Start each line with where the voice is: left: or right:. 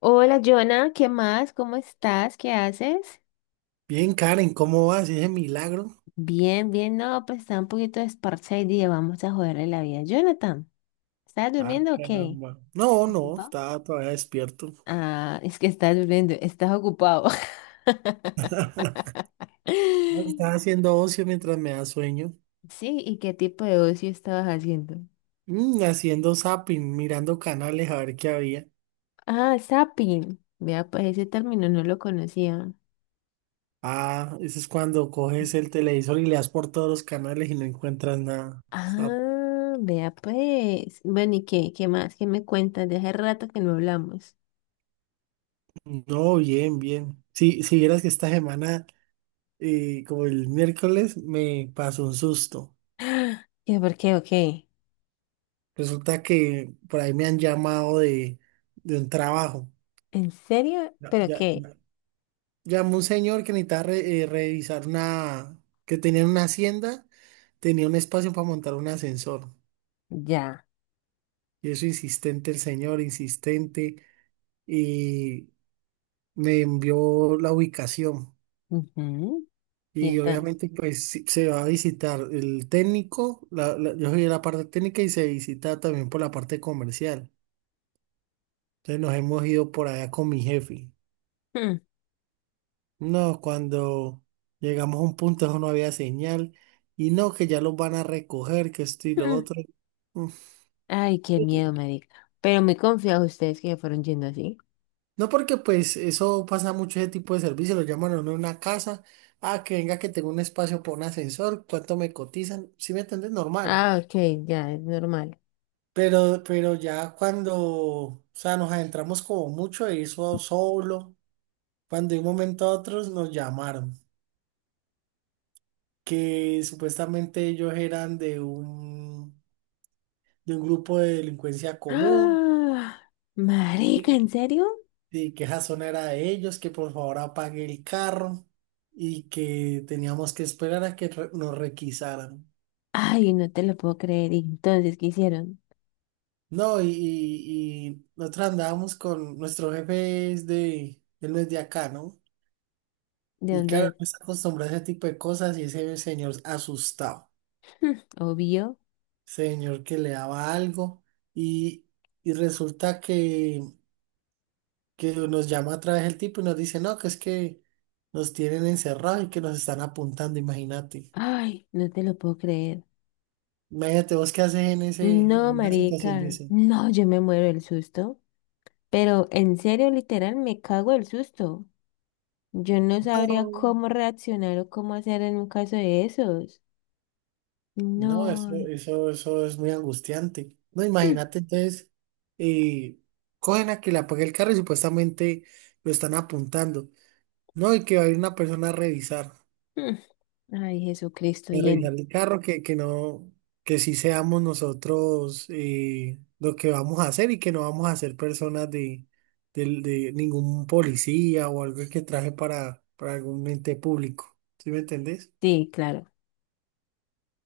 left: Hola, Jonah, ¿qué más? ¿Cómo estás? ¿Qué haces?
right: Bien, Karen, ¿cómo vas? ¿Ese milagro?
left: Bien, bien, no, pues está un poquito desparchado y dije, vamos a joderle la vida. Jonathan, ¿estás
right: Ah,
left: durmiendo o qué?
right: caramba. No, no,
left: ¿Ocupado?
right: estaba todavía despierto.
left: Ah, es que estás durmiendo, estás ocupado.
right: No, estaba haciendo ocio mientras me da sueño.
left: Sí, ¿y qué tipo de ocio estabas haciendo?
right: Haciendo zapping, mirando canales a ver qué había.
left: Ah, zapping. Vea, pues ese término no lo conocía.
right: Ah, eso es cuando coges el televisor y le das por todos los canales y no encuentras nada. Está-
left: Ah, vea, pues. Bueno, ¿y qué? ¿Qué más? ¿Qué me cuentas? De hace rato que no hablamos.
right: no, bien, bien. Sí, si vieras que esta semana, como el miércoles, me pasó un susto.
left: ¿Qué por qué? ¿O qué?
right: Resulta que por ahí me han llamado de un trabajo.
left: ¿En serio?
right: Ya,
left: ¿Pero
right: ya,
left: qué?
right: llamó un señor que necesitaba revisar una, que tenía una hacienda, tenía un espacio para montar un ascensor.
left: Ya.
right: Y eso insistente el señor, insistente, y me envió la ubicación.
left: Ujú. Y
right: Y
left: entonces.
right: obviamente pues sí, se va a visitar el técnico, yo soy de la parte técnica y se visita también por la parte comercial. Entonces nos hemos ido por allá con mi jefe.
left: Mm,
right: No, cuando llegamos a un punto eso no había señal y no, que ya los van a recoger, que esto y lo
left: mm.
right: otro. Mm.
left: Ay, qué miedo, marica. Pero muy confiados ustedes que se fueron yendo así.
right: No, porque pues eso pasa mucho ese tipo de servicio, lo llaman a uno a una casa, ah, que venga que tengo un espacio para un ascensor, cuánto me cotizan, si me entiendes, normal.
left: Ah, ok, ya, es normal.
right: Pero ya cuando, o sea, nos adentramos como mucho de eso solo, cuando de un momento a otro nos llamaron, que supuestamente ellos eran de un grupo de delincuencia común,
left: ¡Ah! Marica,
right: y
left: ¿en serio?
right: y que esa zona era de ellos, que por favor apague el carro y que teníamos que esperar a que re- nos requisaran.
left: Ay, no te lo puedo creer. ¿Y entonces qué hicieron?
right: No, y, y nosotros andábamos con nuestro jefe es de, él no es de acá, ¿no?
left: ¿De
right: Y
left: dónde
right: claro,
left: es?
right: no está acostumbrado a ese tipo de cosas y ese señor asustado,
left: Mm, obvio.
right: señor que le daba algo y, y resulta que nos llama otra vez el tipo y nos dice, no, que es que nos tienen encerrados y que nos están apuntando, imagínate.
left: Ay, no te lo puedo creer.
right: Imagínate vos qué haces en ese,
left: No,
right: en una situación de
left: marica.
right: eso.
left: No, yo me muero del susto. Pero en serio, literal, me cago del susto. Yo no sabría
right: No,
left: cómo reaccionar o cómo hacer en un caso de esos.
right: no, eso,
left: No.
right: eso, eso es muy angustiante. No, imagínate entonces, eh, cogen a que le apague el carro y supuestamente lo están apuntando. No, y que va a ir una persona a revisar.
left: Mm, mm. Ay, Jesucristo,
right: De
left: y en
right: revisar el carro, que no, que sí seamos nosotros lo que vamos a hacer y que no vamos a ser personas de, de ningún policía o algo que traje para algún ente público. ¿Sí me entendés?
left: sí, claro.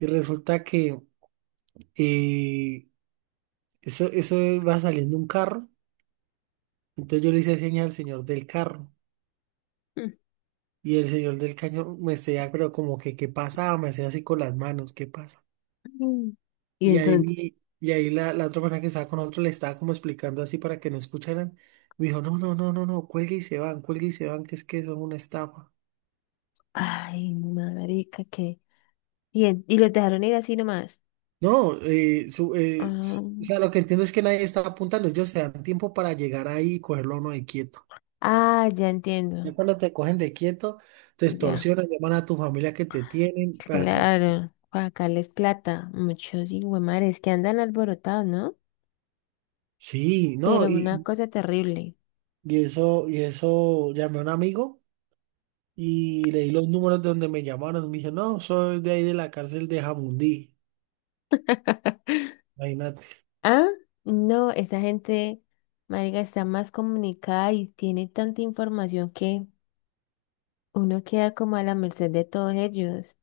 right: Y resulta que eh, eso, eso va saliendo un carro. Entonces yo le hice señas al señor del carro.
left: Mm,
right: Y el señor del caño me decía, pero como que, ¿qué pasa? Me decía así con las manos, ¿qué pasa?
left: mm. Y
right: Y ahí,
left: entonces,
right: y ahí la otra persona que estaba con nosotros le estaba como explicando así para que no escucharan. Me dijo, no, no, no, no, no, cuelgue y se van, cuelgue y se van, que es que son una estafa.
left: ay, marica, qué. Bien, y los dejaron ir así nomás.
right: No,
left: Ah,
right: o sea, lo que entiendo es que nadie estaba apuntando, ellos se dan tiempo para llegar ahí y cogerlo a uno de quieto.
left: ah, ya entiendo.
right: Ya cuando te cogen de quieto, te
left: Ya,
right: extorsionan, llaman a tu familia que te tienen pa' acá.
left: claro. Para sacarles plata. Muchos hijuemares que andan alborotados, ¿no?
right: Sí, no,
left: Pero una cosa terrible.
right: y eso, llamé a un amigo. Y le di los números de donde me llamaron. Me dijo, no, soy de ahí de la cárcel de Jamundí. Imagínate.
left: Ah, no, esa gente, marica, está más comunicada y tiene tanta información que uno queda como a la merced de todos ellos.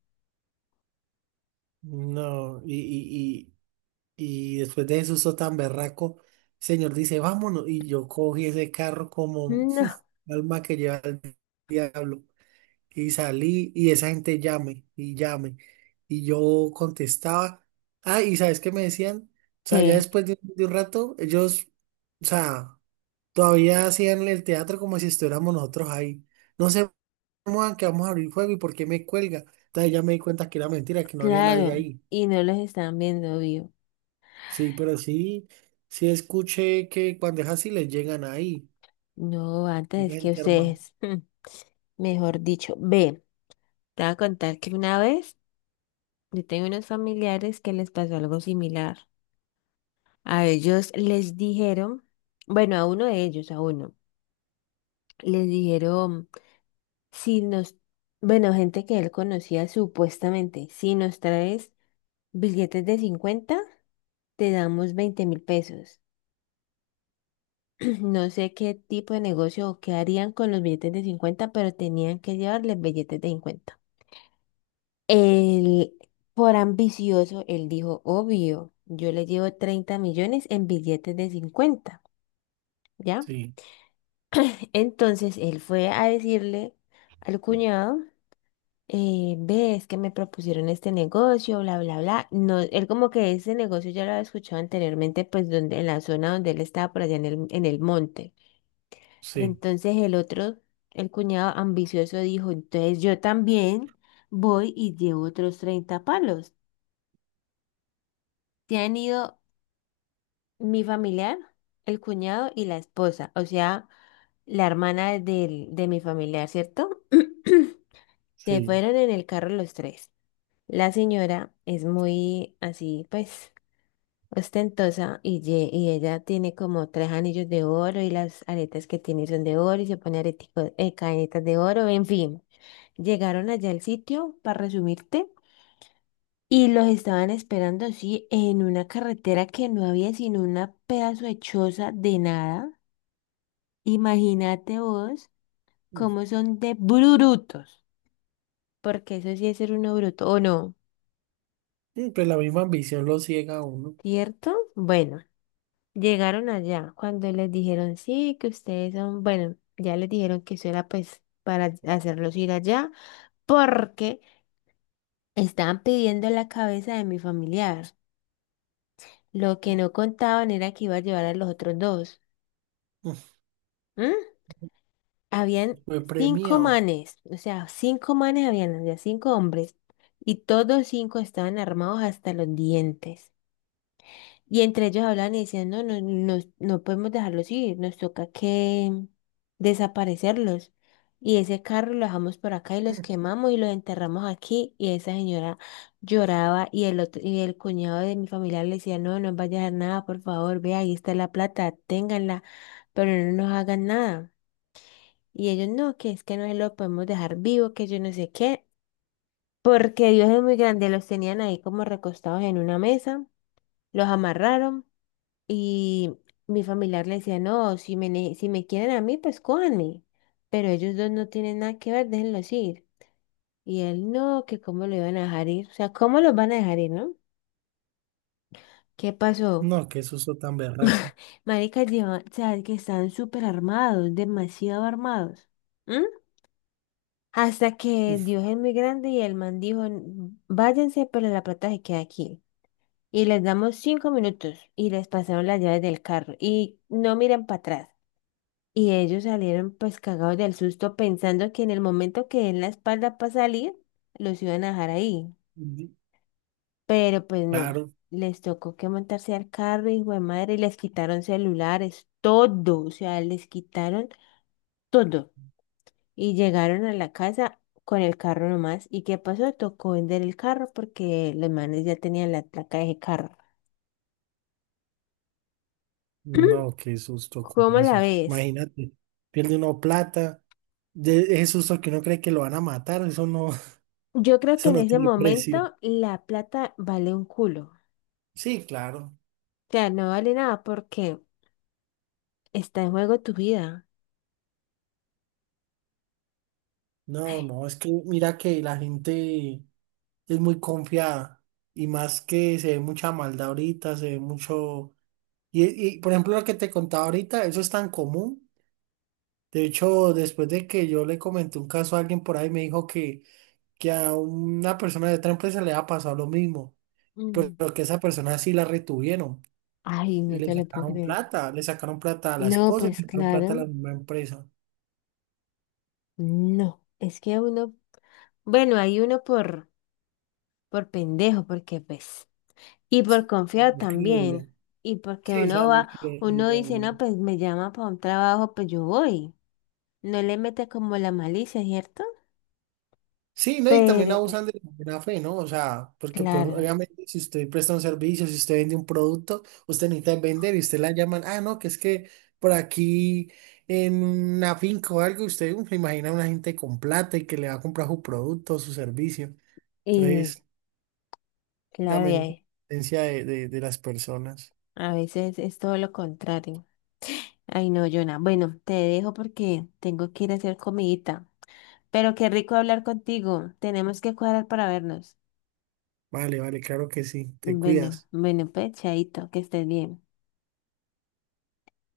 right: No, y, y después de eso, eso tan berraco, el señor dice, vámonos. Y yo cogí ese carro como
left: No,
right: alma que lleva el diablo. Y salí y esa gente llame y llame. Y yo contestaba. Ah, ¿y sabes qué me decían? O sea, ya
left: que
right: después de un rato, ellos, o sea, todavía hacían el teatro como si estuviéramos nosotros ahí. No se muevan que vamos a abrir fuego y por qué me cuelga. Entonces ya me di cuenta que era mentira, que no había nadie
left: claro,
right: ahí.
left: y no los están viendo vivo.
right: Sí, pero sí, sí escuché que cuando es así les llegan ahí.
left: No,
right: Hay
left: antes que
right: gente armada.
left: ustedes, mm, mejor dicho, ve, te voy a contar que una vez yo tengo unos familiares que les pasó algo similar. A ellos les dijeron, bueno, a uno de ellos, a uno, les dijeron. Si nos, bueno, gente que él conocía supuestamente, si nos traes billetes de 50 te damos 20.000 pesos. No sé qué tipo de negocio o qué harían con los billetes de 50 pero tenían que llevarles billetes de 50. Él, por ambicioso, él dijo, obvio, yo le llevo 30 millones en billetes de 50, ¿ya?
right: Sí,
left: Entonces él fue a decirle al cuñado ve, que me propusieron este negocio, bla, bla, bla. No, él como que ese negocio ya lo había escuchado anteriormente, pues donde, en la zona donde él estaba, por allá en el monte.
right: sí,
left: Entonces el otro, el cuñado ambicioso dijo, entonces yo también voy y llevo otros 30 palos. Se han ido mi familiar, el cuñado y la esposa, o sea, la hermana del, de mi familiar, ¿cierto? Se
right: sí.
left: fueron en el carro los tres. La señora es muy así, pues, ostentosa y, y ella tiene como tres anillos de oro y las aretas que tiene son de oro y se pone areticos, cadenitas de oro, en fin. Llegaron allá al sitio, para resumirte, y los estaban esperando así en una carretera que no había sino una pedazo de choza de nada. Imagínate vos cómo son de brutos, porque eso sí es ser uno bruto, ¿o no?
right: Mm, pues la misma ambición lo ciega a uno.
left: ¿Cierto? Bueno. Llegaron allá cuando les dijeron, sí, que ustedes son, bueno, ya les dijeron que eso era pues para hacerlos ir allá, porque estaban pidiendo la cabeza de mi familiar. Lo que no contaban era que iba a llevar a los otros dos. ¿Mm? Habían
right: Mm, fue
left: cinco
right: premiado.
left: manes, o sea, cinco manes habían, había cinco hombres, y todos cinco estaban armados hasta los dientes. Y entre ellos hablan y decían, no, no, no, no podemos dejarlos ir, nos toca que desaparecerlos. Y ese carro lo dejamos por acá y los quemamos y los enterramos aquí. Y esa señora lloraba y el otro, y el cuñado de mi familia le decía, no, no vaya a dejar nada, por favor, vea, ahí está la plata, ténganla, pero no nos hagan nada. Y ellos, no, que es que no se lo podemos dejar vivo, que yo no sé qué, porque Dios es muy grande, los tenían ahí como recostados en una mesa, los amarraron. Y mi familiar le decía, no, si me, si me quieren a mí, pues cójanme. Pero ellos dos no tienen nada que ver, déjenlos ir. Y él, no, que cómo lo iban a dejar ir. O sea, ¿cómo los van a dejar ir, no? ¿Qué
right: Mm,
left: pasó?
right: no, qué susto tan berraco.
left: Maricas llevan, o sea, que están súper armados, demasiado armados. ¿M? Hasta que Dios es muy grande y el man dijo, Váyanse, pero la plata se queda aquí. Y les damos 5 minutos y les pasaron las llaves del carro. Y no miren para atrás. Y ellos salieron pues cagados del susto pensando que en el momento que den la espalda para salir, los iban a dejar ahí.
right: Mm,
left: Pero pues no,
right: claro,
left: les tocó que montarse al carro, hijo de madre, y les quitaron celulares, todo, o sea, les quitaron todo. Y llegaron a la casa con el carro nomás. ¿Y qué pasó? Tocó vender el carro porque los manes ya tenían la placa de ese carro.
right: no, qué susto con
left: ¿Cómo la
right: eso.
left: ves?
right: Imagínate, pierde uno plata. De ese susto que uno cree que lo van a matar, eso no,
left: Yo creo que
right: eso
left: en
right: no
left: ese
right: tiene precio.
left: momento la plata vale un culo.
right: Sí, claro.
left: O sea, no vale nada porque está en juego tu vida.
right: No,
left: Ay,
right: no, es que mira que la gente es muy confiada. Y más que se ve mucha maldad ahorita, se ve mucho... Y, y, por ejemplo, lo que te contaba ahorita, eso es tan común. De hecho, después de que yo le comenté un caso a alguien por ahí, me dijo que a una persona de otra empresa le ha pasado lo mismo,
left: mm.
right: pero que esa persona sí la retuvieron
left: Ay,
right: y
left: no te lo puedo creer.
right: le sacaron plata a la
left: No,
right: esposa y
left: pues
right: le sacaron plata a la
left: claro,
right: misma empresa.
left: no. Es que uno, bueno, hay uno por pendejo, porque pues, y por
right: Sí,
left: confiado
right: muy creíble.
left: también. Y porque
right: Sí,
left: uno
right: sea muy
left: va, uno
right: creíble.
left: dice, no, pues me llama para un trabajo, pues yo voy. No le mete como la malicia, ¿cierto?
right: Sí, ¿no? Y también
left: Pero, pues,
right: abusan de la buena fe, ¿no? O sea, porque pues
left: claro,
right: obviamente si usted presta un servicio, si usted vende un producto, usted necesita vender y usted la llaman, ah, no, que es que por aquí en una finca o algo, usted uf, se imagina a una gente con plata y que le va a comprar su producto o su servicio.
left: y
right: Entonces,
left: claro, y
right: también
left: hay-
right: la de las personas.
left: a veces es todo lo contrario. Ay, no, Jonah. Bueno, te dejo porque tengo que ir a hacer comidita. Pero qué rico hablar contigo. Tenemos que cuadrar para vernos.
right: Vale, vale, claro que sí, te
left: Bueno,
right: cuidas.
left: bueno, pues, chaito, que estés bien.